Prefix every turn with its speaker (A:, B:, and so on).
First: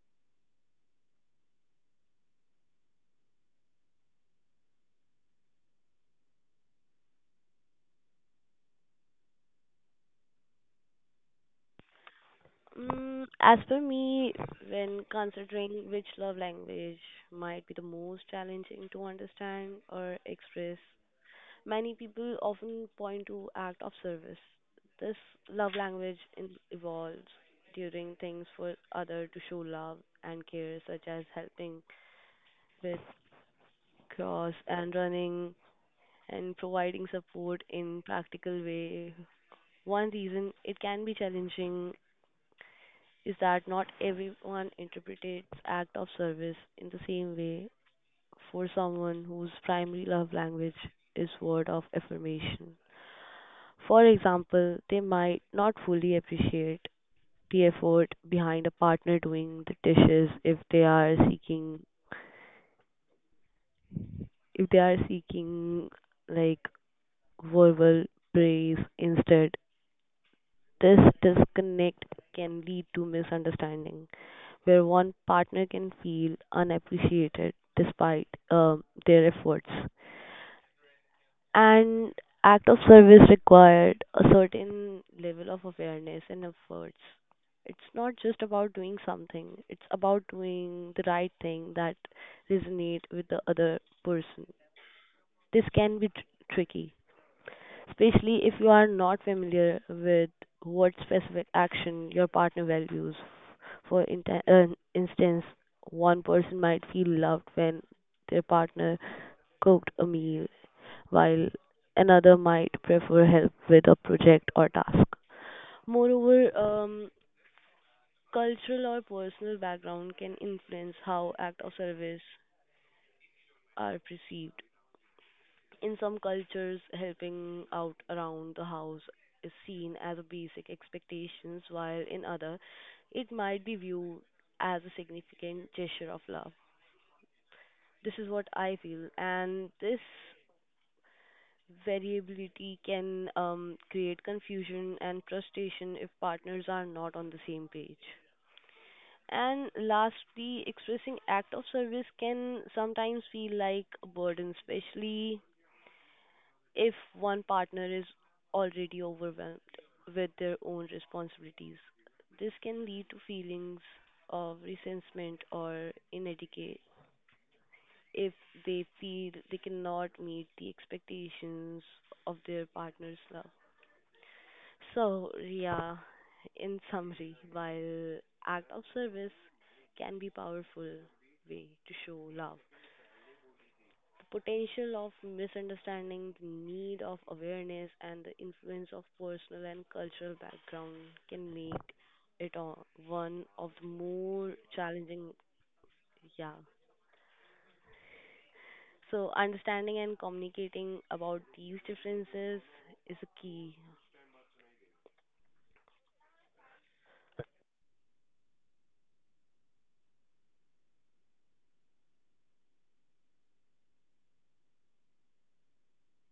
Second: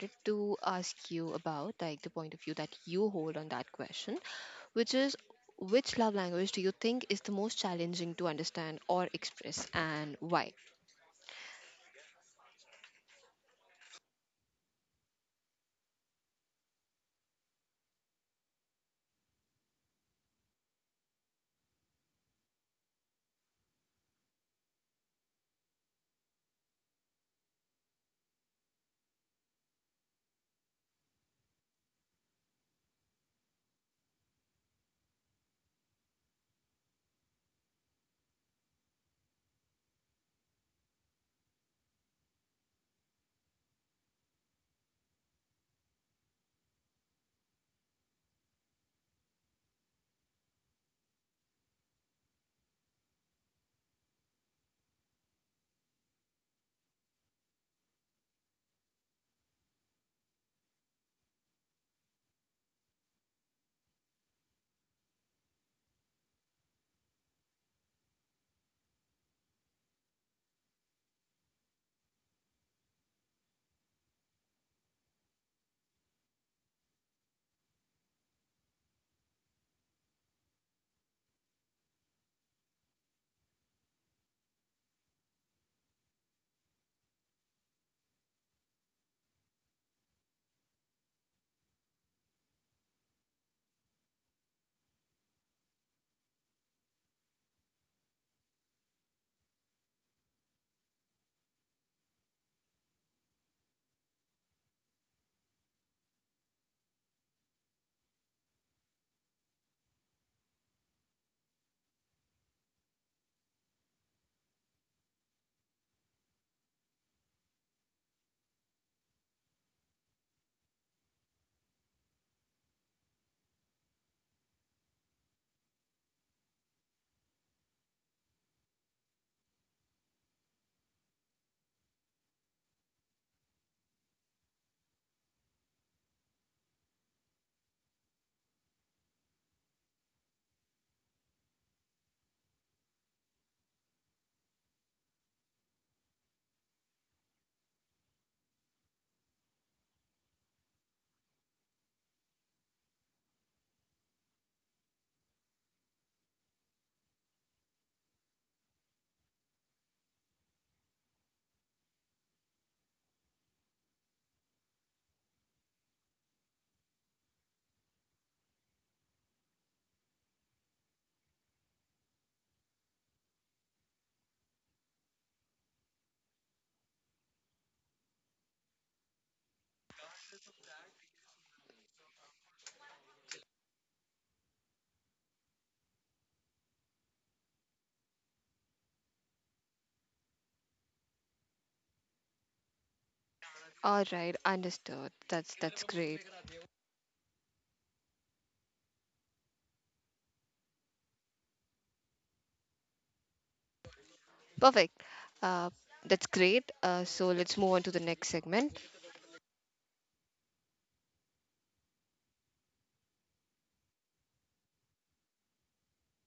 A: to ask you about, like the point of view that you hold on that question, which is which love language do you think is the most challenging to understand or express and why?
B: Mm, as per me, when considering which love language might be the most challenging to understand or express, many people often point to act of service. This love language evolves during things for other to show love and care, such as helping with chores and running and providing support in practical way. One reason it can be challenging is that not everyone interprets act of service in the same way for someone whose primary love language is word of affirmation. For example, they might not fully appreciate the effort behind a partner doing the dishes if they are seeking like verbal praise instead. This disconnect can lead to misunderstanding, where one partner can feel unappreciated despite their efforts. And act of service required a certain level of awareness and efforts. It's not just about doing something; it's about doing the right thing that resonate with the other person. This can be tricky, especially if you are not familiar with what specific action your partner values. For instance, one person might feel loved when their partner cooked a meal, while another might prefer help with a project or task. Moreover, cultural or personal background can influence how acts of service are perceived. In some cultures, helping out around the house is seen as a basic expectations, while in other, it might be viewed as a significant gesture of love. This is what I feel, and this variability can create confusion and frustration if partners are not on the same page. And lastly, expressing act of service can sometimes feel like a burden, especially if one partner is already overwhelmed with their own responsibilities. This can lead to feelings of resentment or inadequate if they feel they cannot meet the expectations of their partner's love. So, yeah, in summary, while act of service can be powerful way to show love, the potential of misunderstanding, the need of awareness, and the influence of personal and cultural background can make one of the
A: All right,
B: more
A: understood.
B: challenging.
A: That's great.
B: Yeah. So, understanding and communicating about these differences is a key
A: Perfect. Uh, that's great. So let's move on to the next segment.